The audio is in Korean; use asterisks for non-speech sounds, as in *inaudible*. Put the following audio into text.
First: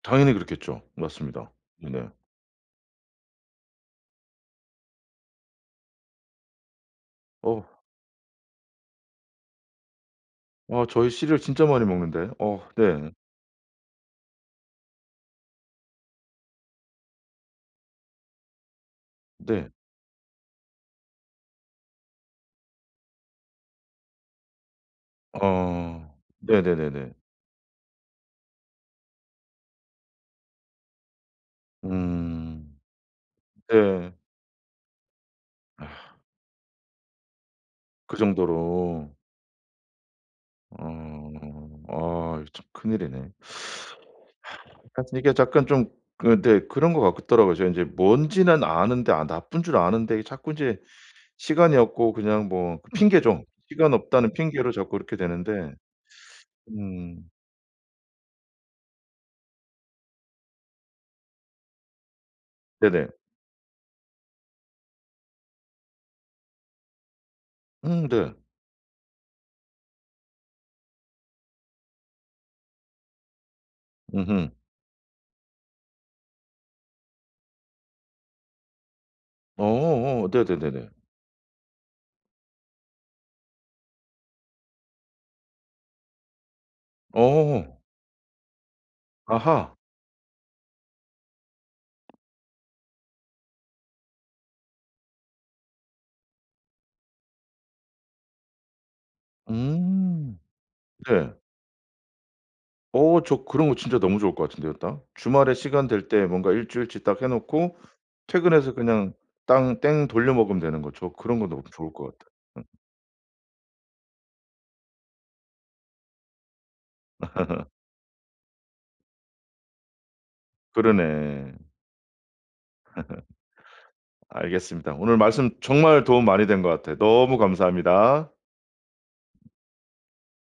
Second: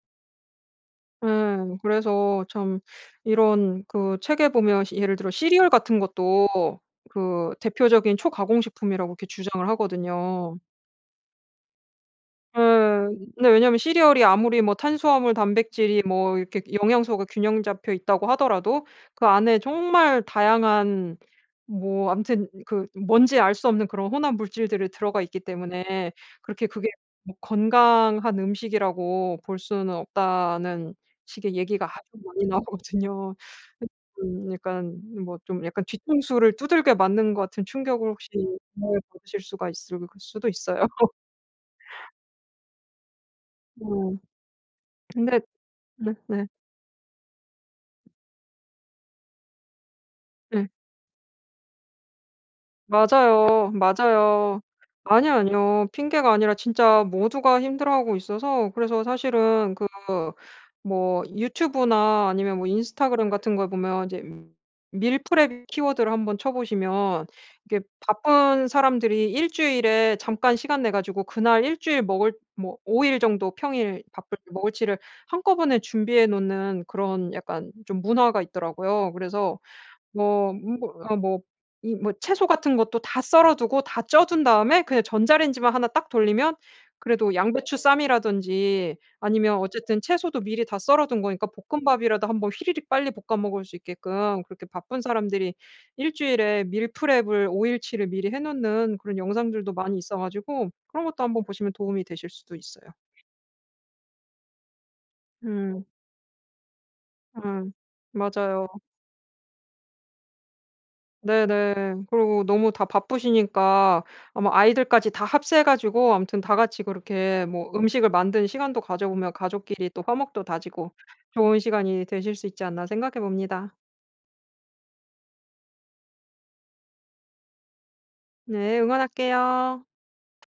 당연히 그렇겠죠. 맞습니다. 예. 네. 그래서 참 이런 그 책에 보면 시 예를 들어 시리얼 같은 것도 그 어. 대표적인 초가공 식품이라고 이렇게 주장을 하거든요. 아 저희 시리얼 진짜 많이 먹는데. 예. 어 네. 근데 왜냐하면 시리얼이 아무리 뭐 탄수화물 단백질이 뭐 이렇게 영양소가 균형 잡혀 있다고 하더라도 그 안에 네. 정말 다양한 뭐 암튼 그 뭔지 알 수 없는 그런 혼합 물질들이 들어가 있기 어 때문에 그렇게 그게 네네네네. 뭐 건강한 음식이라고 볼 수는 없다는 식의 얘기가 아주 많이 음 나오거든요. 그 네. 음 약간 뭐 좀 약간 아. 뒤통수를 두들겨 맞는 것 같은 충격을 그 혹시 *unintelligible* 정도로. 받으실 수가 있을 수도 있어요. 어 어 참 큰일이네. *sucks teeth* 네. *sighs* 하여튼 이게 근데 잠깐 좀 그 네네. 네. 그런 것 같더라고요. 제가 이제 뭔지는 아는데 아 나쁜 줄 아는데 자꾸 예. 인제 시간이 없고 그냥 뭐 그 핑계죠. 맞아요. 시간 없다는 맞아요. 핑계로 자꾸 이렇게 아니요, 되는데 아니요. 핑계가 아니라 진짜 음. 모두가 힘들어하고 있어서 그래서 사실은 그 뭐 유튜브나 아니면 뭐 네네. 인스타그램 같은 걸 보면 이제 밀프렙 키워드를 한번 쳐 보시면 이게 음 네. 바쁜 사람들이 1 주일에 잠깐 시간 내 가지고 그날 1 주일 먹을 뭐 5 일 정도 평일 밥을 으흠. 먹을 치를 한꺼번에 준비해 놓는 그런 약간 좀 문화가 있더라고요. 그래서 어 뭐 네네네네. 뭐 어 뭐 이 뭐 채소 같은 것도 다 썰어 두고 다 쪄 둔 다음에 그냥 전자레인지만 1 딱 돌리면 그래도 양배추 어. 쌈이라든지 아니면 아하. 어쨌든 채소도 미리 다 썰어둔 거니까 볶음밥이라도 한 번 휘리릭 빨리 볶아 먹을 수 있게끔 그렇게 바쁜 사람들이 1 주일에 밀프렙을 5 일치를 미리 해 놓는 그런 영상들도 많이 있어 음 가지고 그런 것도 네. 한번 보시면 도움이 되실 수도 있어요. 어 저 그런 거 진짜 너무 좋을 것 같은데요 딱. 주말에 음. 시간 될 때 뭔가 일주일치 딱 해 음. 놓고 맞아요. 퇴근해서 그냥 땅 땡 돌려 먹으면 되는 거 저 그런 거 너무 좋을 네네. 것 같아요. 그리고 응. 너무 다 바쁘시니까 아마 아이들까지 다 합세해 가지고 아무튼 다 같이 그렇게 *laughs* 뭐 음식을 만드는 시간도 가져보면 가족끼리 또 화목도 다지고 그러네. 좋은 시간이 되실 수 있지 않나 *laughs* 생각해 봅니다. 알겠습니다. 오늘 말씀 정말 도움 많이 된 것 같아요. 너무 감사합니다. 네. 응원할게요.